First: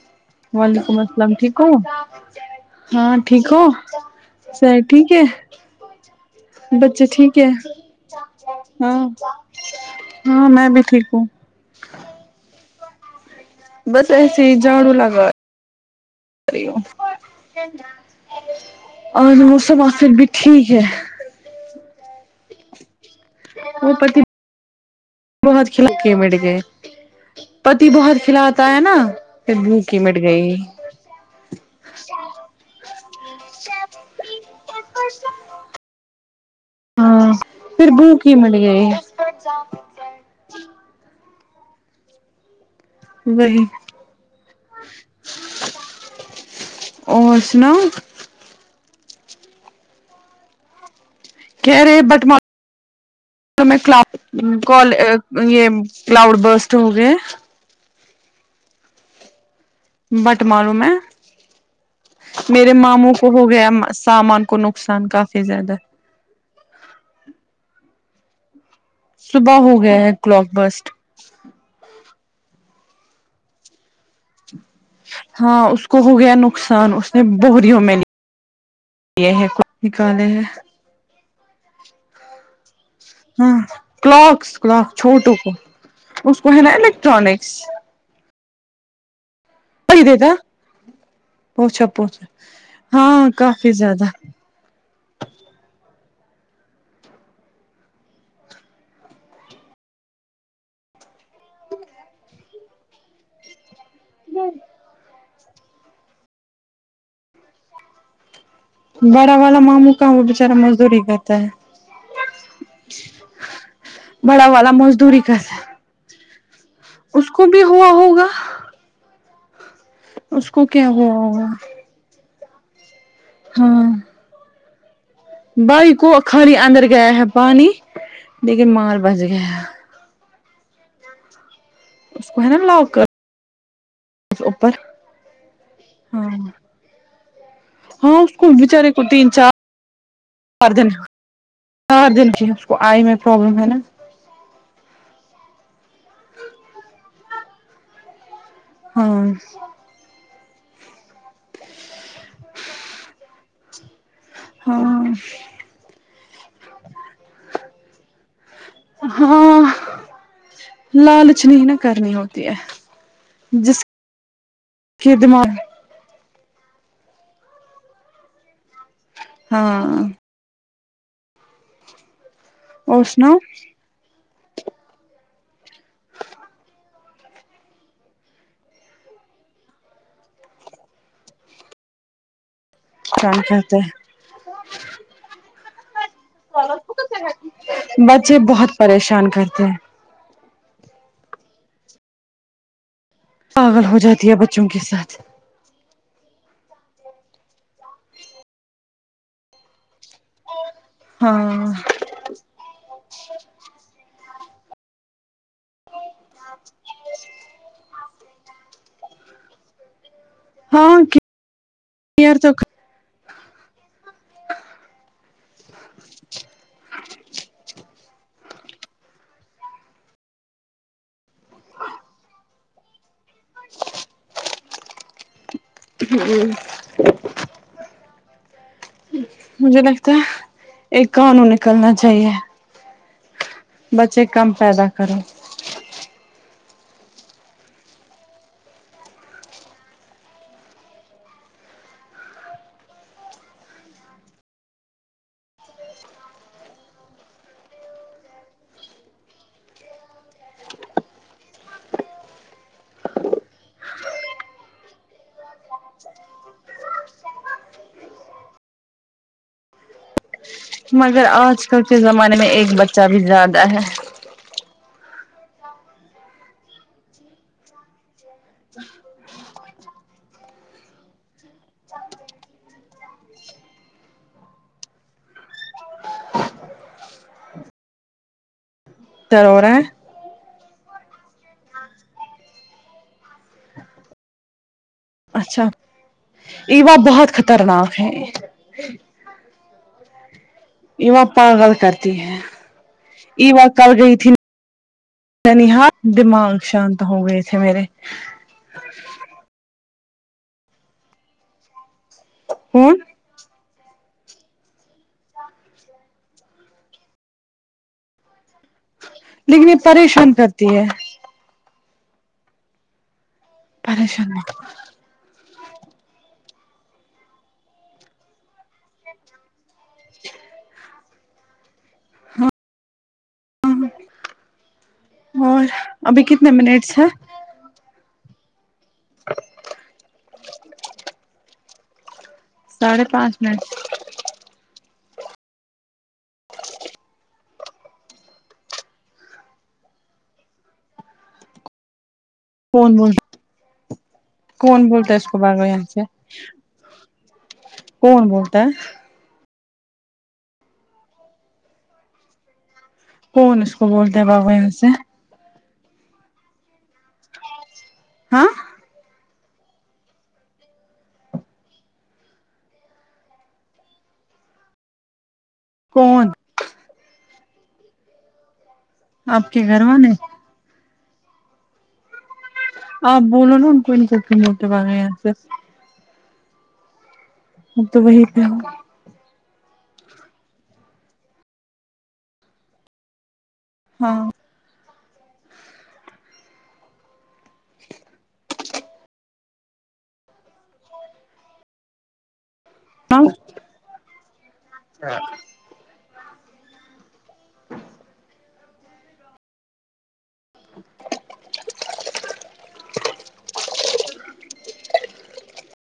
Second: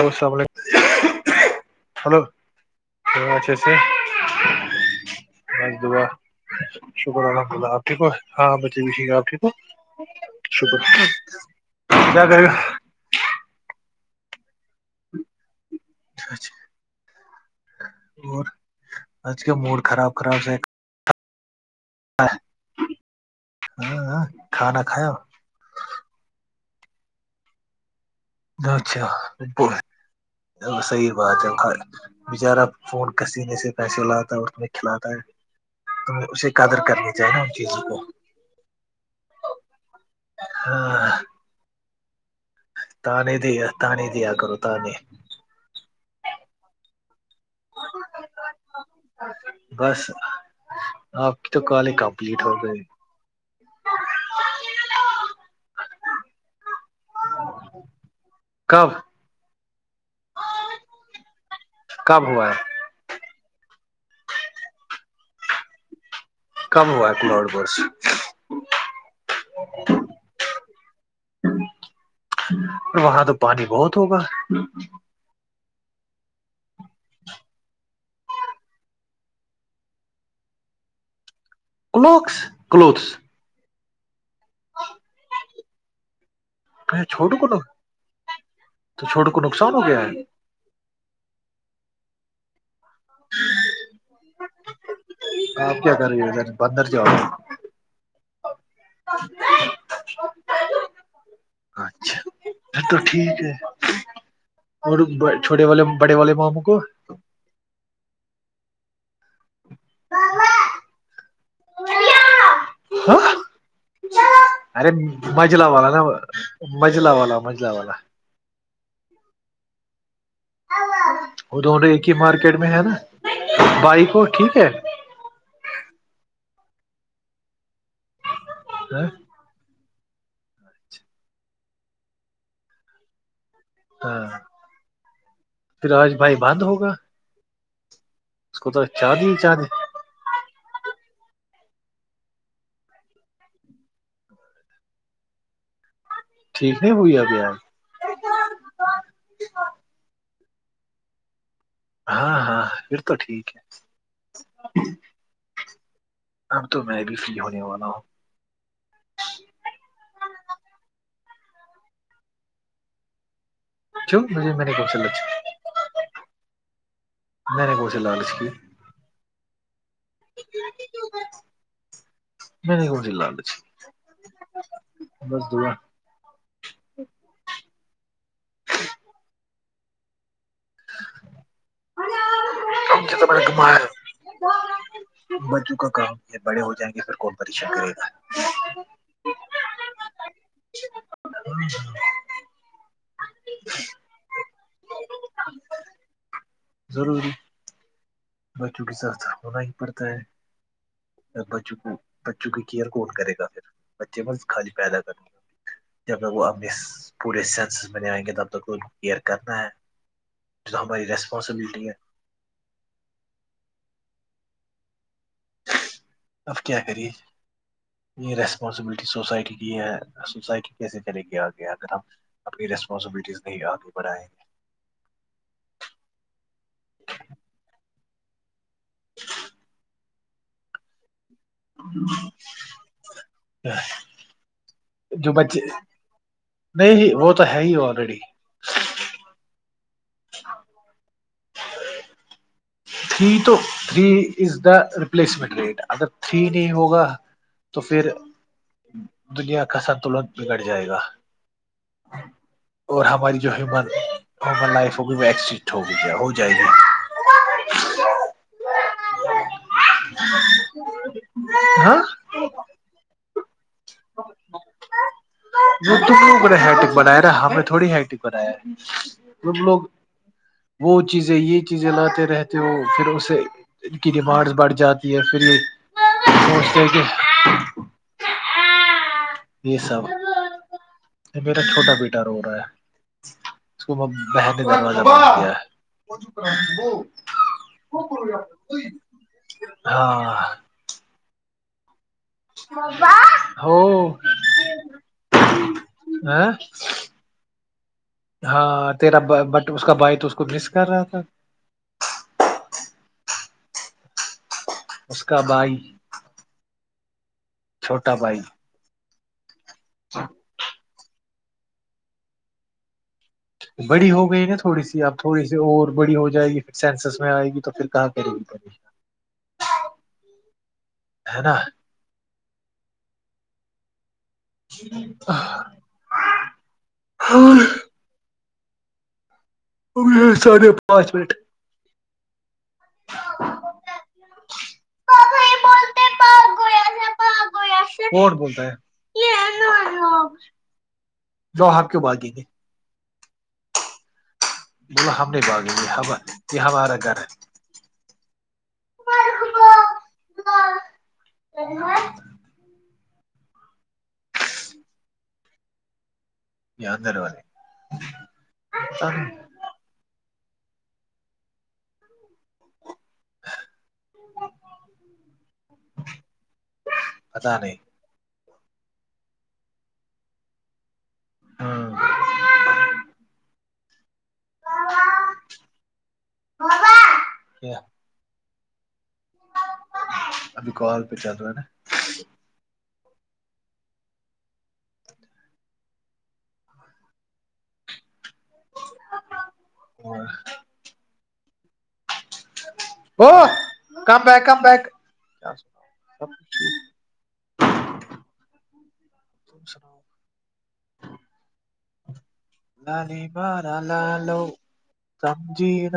hello السلام علیکم وعلیکم السلام ٹھیک ہو ہلو ہاں ٹھیک اچھے ہو سے سر ٹھیک ہے بس دعا بچے شکر ٹھیک ہے الحمد اللہ آ ٹھیکو ہاں ہاں بچےبی ٹھیک ہے آپ ٹھیکو ہاں میں شکر بھی ٹھیک ہوں کیا کر بس ایسے ہی جھاڑو لگا اچھا اور آج کا اورسم موڈ آخر خراب بھی ٹھیک ہے وہ ہاں پتی ہاں کھانا کاو بہت کھلکے مٹ گئے پتی بہت کھلاتا ہے نا اچھا پھر بھوکی مٹ گئی بچارہ فون کسینے سے پیسے لاتا ہے اس میں کھلاتا ہے تو ہاں پھر بو کی ملی ہے یہ ہاں ت نہیں وہی دیا تانی دیا کرو ت نہیں اور سناؤ بس آپ کی تو کال کمپلیٹ ہو گئی تو میں کلاال یہ کلاؤڈ برسٹ ہو گئے کب بٹ ماروں میں کب ہوا ہے میرے ماموں ہو گیا سامان کو نقصان کافی زیادہ کم ہوا اپر بس صبح ہو گیا ہیں کلاک بسٹ وہاں تو پانی بہت ہوگا ہاں اس کو ہو گیا نقصان اس نے بریوں میں لیا یہ ہے کچھ نکالے ہیں کلوکس کلوتس ہاں کلاکس کلاک چھوٹوں کو اس کو ہے نا چھوٹو کو الیکٹرانکس تو چھوٹوں کو نقصان ہو گیا ہے پوھا پوھا ہاں کافی زیادہ آپ کیا کر رہیں گے ادھر بندر جاؤ ک اچھا پھر تو ٹھیک ہے ہی [unintelligible] اور چھوٹے والے بڑے والے ماموں کو بڑا والا ماموں کااں وہ بچارا مزدوری کرتا ہے ہاں بڑا والا ارے مزدوری کیسے مجلا والا نا مجلا اس والا کو بھی مجلا ہوا والا ہوگا اس کو کیا ہوا ہوگا کی مارکیٹ میں ہے نا ہاں بائ کو ٹھیک ہے بھائی کو خالی اندر گیا ہے پانی لیکن ہ مال بچ گیا ہے اس کو ہے نا لوک ہاں اپر پھر آج ہاں بھائی بند ہوگا ہاں اس کو تو بچارے کو تین چاندی چار چاندی چار دن چار دن کی اس کو آئی میں پرابلم ہے نا ٹھیک نہیں ہوئی ابج ہاں ہاں ہاں پھر تو ٹھیک ہے ہاں اب تو میں بھی فری ہونے والا ہوں ہاں لالچنی ہی نا کرنی ہوتی ہے جس کیوں مجھے میں نے کون سے کے لچ دماغ میں نے کون سے لالچ کی ہاں میں نہیں گ اور ج لڈ سناؤ بس دیا [inaudible] جیس میں پریشان نے کرتے گھمایا ہیں ب چ کا کام یہ بڑے ہو جائیں گے پھر کون پریشن کرے گا بچے بہت پریشان کرتے ہیں ہ [unintelligible] پاگول ہو جاتی ہے بچوں کے ساتھ [inaudible] ضروری بچوں کے ساتھ ہونا ہی پڑتا ہے ا ہاں بچوں کو بچوں کی کیئر کون کرے گا پھر بچے بس خالی پیدا کرنےے جب تک وہ اپنے پورے سینسز بنے آئیں گے تب تک ان کو کیئر کرنا ہے جو ہماری ریسپانسبلٹی ہے پار تو اب کیا کریے یہ ریسپانسبلٹی سوسائٹی کی ہے سوسائٹی کیسے چلے گی آگے اگر ہم اپنی ریسپانسبلٹیز نہیں آگےڑھائیں ہ مھے نائ ایک کانون اچ بچے کم فائد جو بچے نہیں جی وہ تو ہے ہی آلریڈی تھری تو three is the replacement rate اگر تھری نہیں ہوگا تو پھر دنیا کا سنتلن بگڑ جائے گا اور ہماری جو ہیومن ہیومن لائف ہوگی وہ ایکسٹ ہوگی ہو جائے گی ہ ہ مگر آج کل کے زمانے میں ایک بچہ بھی زیادہ ہے وہ تم لوگوں نےٹک بنایا رہا ہم نے تھوڑی ہیٹک بنایا ہے ت لوگ [inaudible] وہ چیزیں یہ چیزیں لاتے رہتے ہو پھر اسے ان کی ڈیمانڈس بڑھ جاتی ہے پھر یہ سہچتے ہیں کہ [inaudible] ت اور یہ رہا [inaudible] سب میرا چھوٹا بیٹا رو رہا ہے اس کو اچھا ایوا بہت خطرناک ہے [inaudible] ہاں [inaudible] ایواں پاگل کرتی ہے ای واں کل ہو گئی تھی ننیہار دماغ ہاں شانت ہو گئے تھے میرے ہاں تیرا بٹ اس کا بائی تو اس کو مس کر رہا تھا [unintelligible] ہوں اس کا بھائی چھوٹا بھائی لیکن یہ پریشان کرتی ہے بڑی ہو پریشان گئی نا تھوڑی سی اب تھوڑی س اور بڑی ہو جائے گی پھر سینسس میں آئے گی تو پھر کہاں کرے گ کرے [inaudible] ہے نا جی [inaudible] اور ابھی کتنے منٹس ہیں ہن [inaudible] [inaudible] ساڑھے پانچ منٹ [inaudible] ساھے پانچ منٹ بولتا ہے یہ [inaudible] جو آپ کی بال دییں گے [inaudible] فن وون [inaudible] کون بولو بولتا ہے اس ہم کو نہیں بگ بھاگیں یہاں گے سے ہم یہ ہمارا گھر ہے کون بولتا ہے [inaudible] کون اس کو بولتے ہے بابو سے یادر والے [inaudible] ہاں س [inaudible] [inaudible] فون پتاہ نہیں [inaudible] آپ کے گھر وال نے آپ ب ن ان کون ککن متے بغیس [inaudible] بزا [inaudible] ا تو وہی پہ [inaudible] ابھی کال پہ چل رہا نا ہاں [inaudible] ہاں [inaudible] وہ کم بیک کم بیک [inaudible] ہاں [inaudible] سناؤ سب کچ [inaudible] ت سناؤ [inaudible] [inaudible] لال بارہ لالو [unintelligible] سمجیین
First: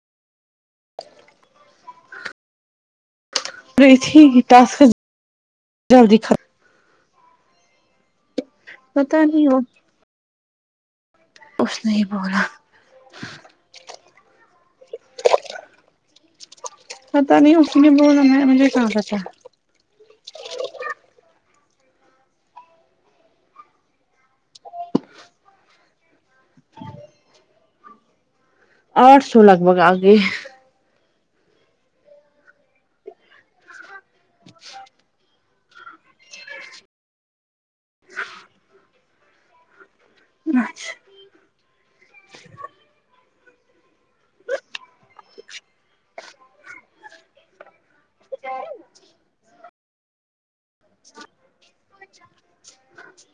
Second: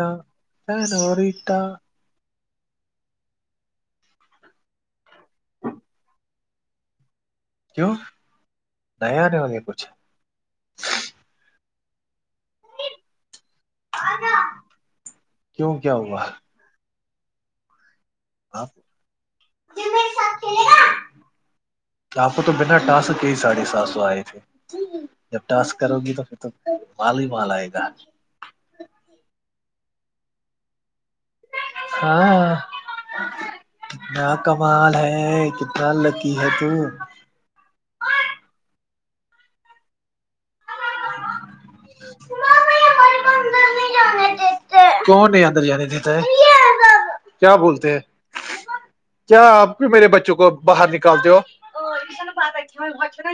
ورٹا [unintelligible] پریت ٹاسک جلدی ختم [unintelligible] کیوں ختم پتا نیا ن نہیں لگے وہ پچھ اس نے ہی بولا کیوں کیا ہوا آتا نہیں ا ہی بنانا مے آپ کاق تھا [unintelligible] کیا آپ کو تو بنا ٹاسک کے ہی ساڑھے سات سو آئے تھے جب ٹاسک کرو گی تو پھر تو مال ہی مال آئے گا آٹھ سو لگ بگ آگے ہاں کتنا کمال ہے کتنا کل لکی ہے تم اچھا کیا [unintelligible] نہیں اندر جانے دیتا ہے کیا بولتے ہیں کیا آپ کیومیرے بچوں کو باہر نکالتے ہو ا یہ چ نا پتہ کھیت چ نا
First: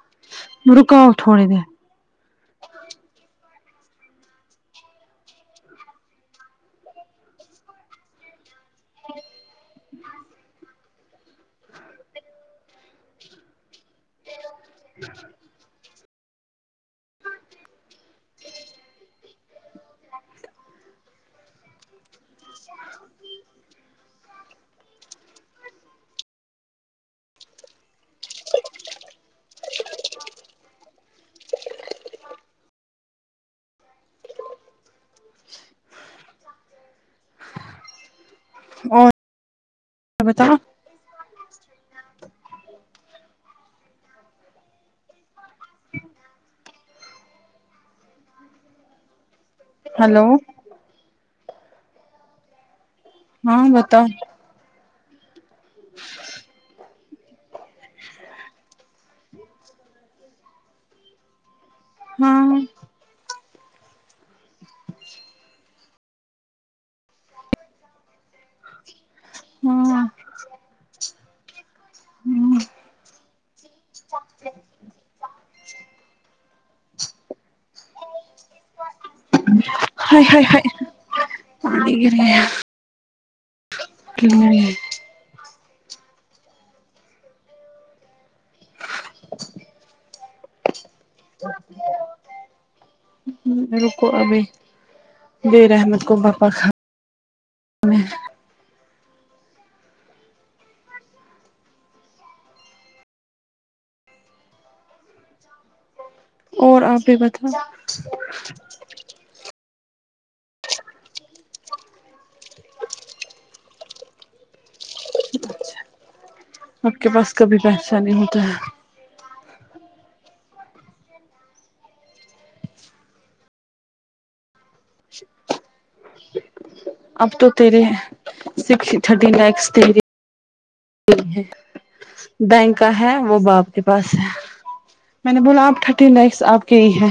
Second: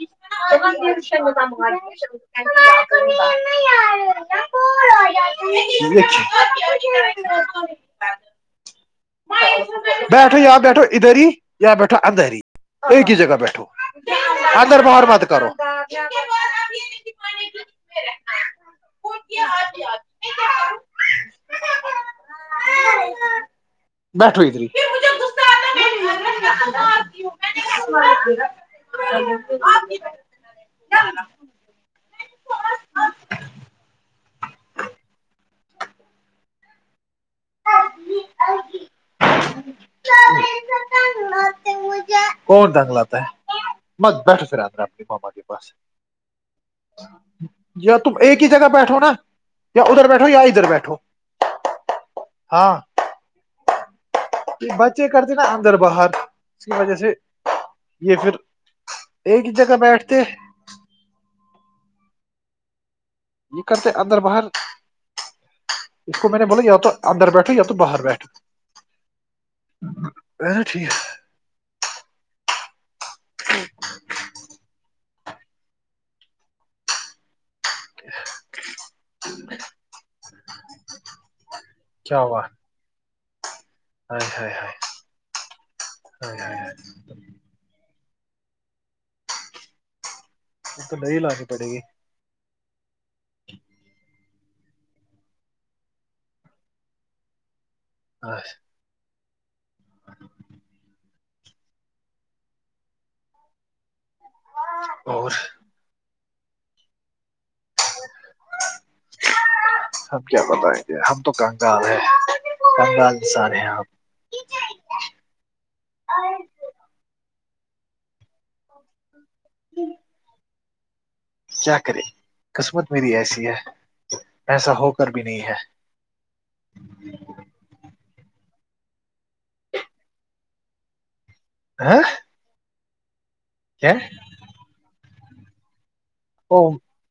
ن [unintelligible] م د ش رکاؤ مزا تھوڑی م دیر [unintelligible] [unintelligible] بیٹھو یا بیٹھو ادر ہی بیٹھو اند ہی ایک ہی جگہ بیٹھو اگرر باہر بات کرو [unintelligible] [inaudible] بیٹو ادری [unintelligible] ج [unintelligible] اور ہی [unintelligible] [unintelligible] کون دنگ لاتا ہے بس بیٹھو پھر ہمرا اپنے ماما کے پاس یا تم ایک ہی جگہ بیٹھو نا یا ادھر ہلو بیٹھو یا ادھر بیٹھو ہاں ہاں بتاؤ بچے کرتے نا اندر باہر اس کی وجہ سے یہ پھر ایک جگہ بیٹھتے ہاں یہ کرتے اندر بہار اس کو میں نے بولا یا تو اندر بیٹھا یا تو باہر بیٹھا ہاں ایسا ٹھیک ہاں اچ [inaudible] [inaudible] ہ ہ ا کے کیا ہوا [unintelligible] [inaudible] ا تو نہیں لا کے پڑے گی رکو ابھی بیر احمد کو بپا کان ہچ [unintelligible] اور اور آپ بھی بتاے [inaudible] ہم کیا بتا گے کہ ہم تو کنگال ہے کنگال نسان ہے آپ آپ کے پاس کبھی پیسہ نہیں ہوتا ہے ہوں [unintelligible] کیا کرے قسمت میری ایسی ہے ایسا ہو کر بھی نہیں ہے اب تو تریے سکس تھرٹی لیکس تری [unintelligible] ہاں بینکا ہے وہ باپ کے پاس ہے میں نے بولا آپٹھ نس آپ کے ہی ہے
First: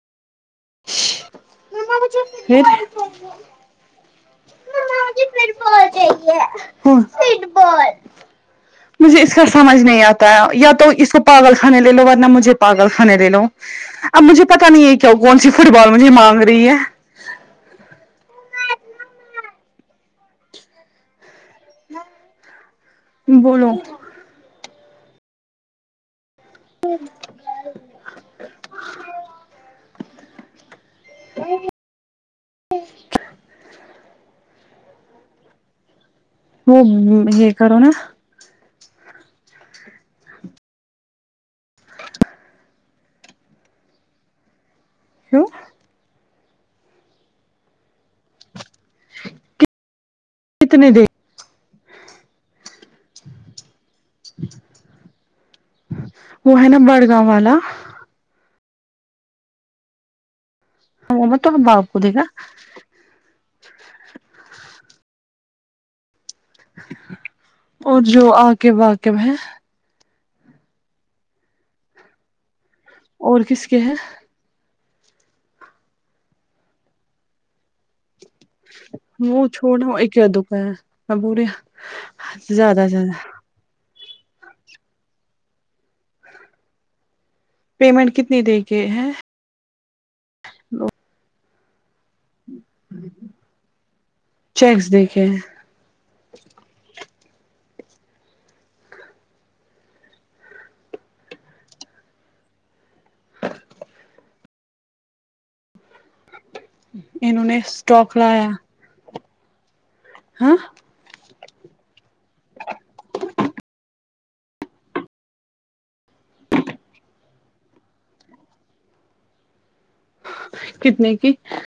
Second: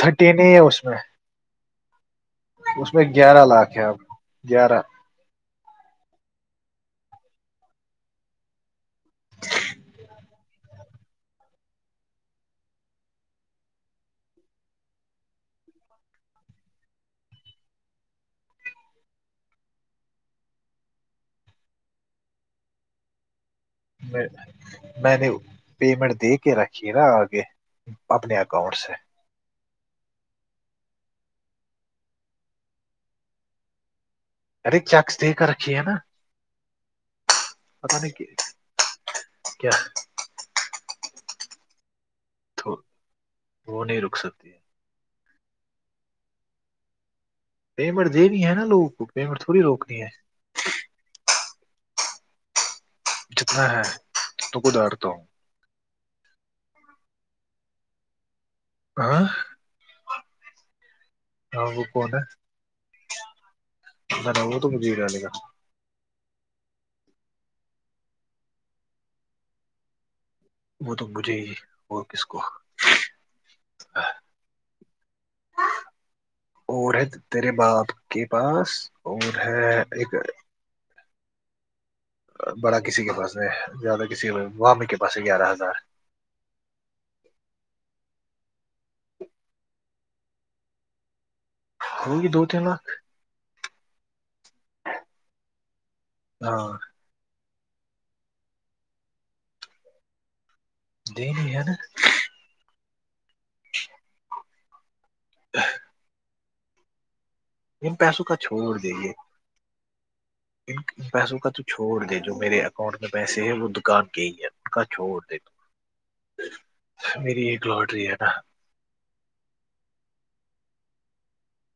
تھرٹین ہی ہے اس میں [unintelligible] اس میں گیارہ لاکھ ہے اب گیارہ فٹ بال چاہیے فٹ بال مجھے اس کا سمج نہیں آتا یا تو اس کو پاگل خھانے لے لو ورنہ مجھے پاگل خھانے لے لو اب مجھے پتا نہیں ہے کیا کون سی فٹ بال مجھے مانگ رہی ہے بولو میں میں نے پیمنٹ دیک کے رکھیے نا آگے اپنے اکاؤنٹ سے [inaudible] [inaudible] ارے چیکس دیک کر رکھی ہے نا وہ یہ کرو نا پتا نہیں کیا تو وہ نہیں رک سکتی ہے کیوں پیمنٹ دینی ہے نا لوگوں کو پیمنٹ تھوڑی روکنی ہے کتنے د جتنا ہے تو کودر تو وہ ہے نا بڑگاؤں والا ہاں تو ہم ہاں وہ باپ کو کون دیکھا نہیں نا وہ تو مجھ جے گا اور جو آ کے واقب ہے وہ تو مجھے ہی اور کس کو اور کس کے ہیں اور ہے تیرے باپ کے پاس اور وہ ہے چھوڑنا ایک [inaudible] میں بول رہی ہوں بڑا کسی کے پاس ہے زیادہ کسی وی کے پاس ہے گیارہ ہزار پیمنٹ کتنی دے کے ہیں ہوگی دو تین لاک چیکس دیکے ہے ہاں دنی ہے نا [inaudible] ان نوں نے ان اسٹاک پیسوں کا لایا چھوڑ دے ہاں ان پیسوں کا تو چھوڑ دے جو میرے اکاؤنٹ میں پیسے ہے وہ دکان کے ہی ہے ان کا چھوڑ دے دو میری ایک لاٹری ہے نا کتنے کی